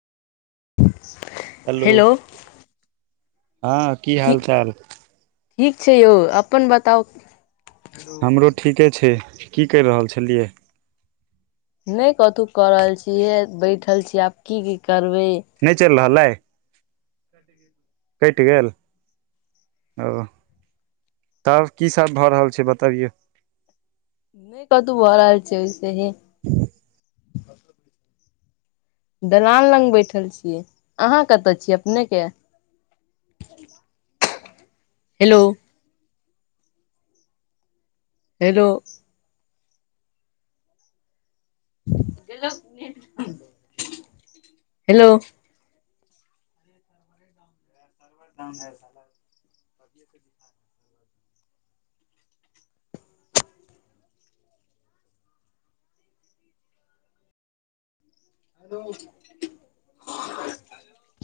[inaudible] hello हँ की हाल चाल ठीक छै यौ अपन बताउ हमरो ठीके छै की करि रहल छलियै नय कथू कऽ रहल छीयै इहे बैठल छीयै आब की की करबै नय चलि रहल अइ कटि गेल ओ तब की सब भऽ रहल छै बतबियौ नय कतहु भऽ रहल छै ऐसे ही ह दलान लग बैठल छियै अहाँ कतऽ छीयै अपने के हेलो हेलो हेलो हम [inaudible] बो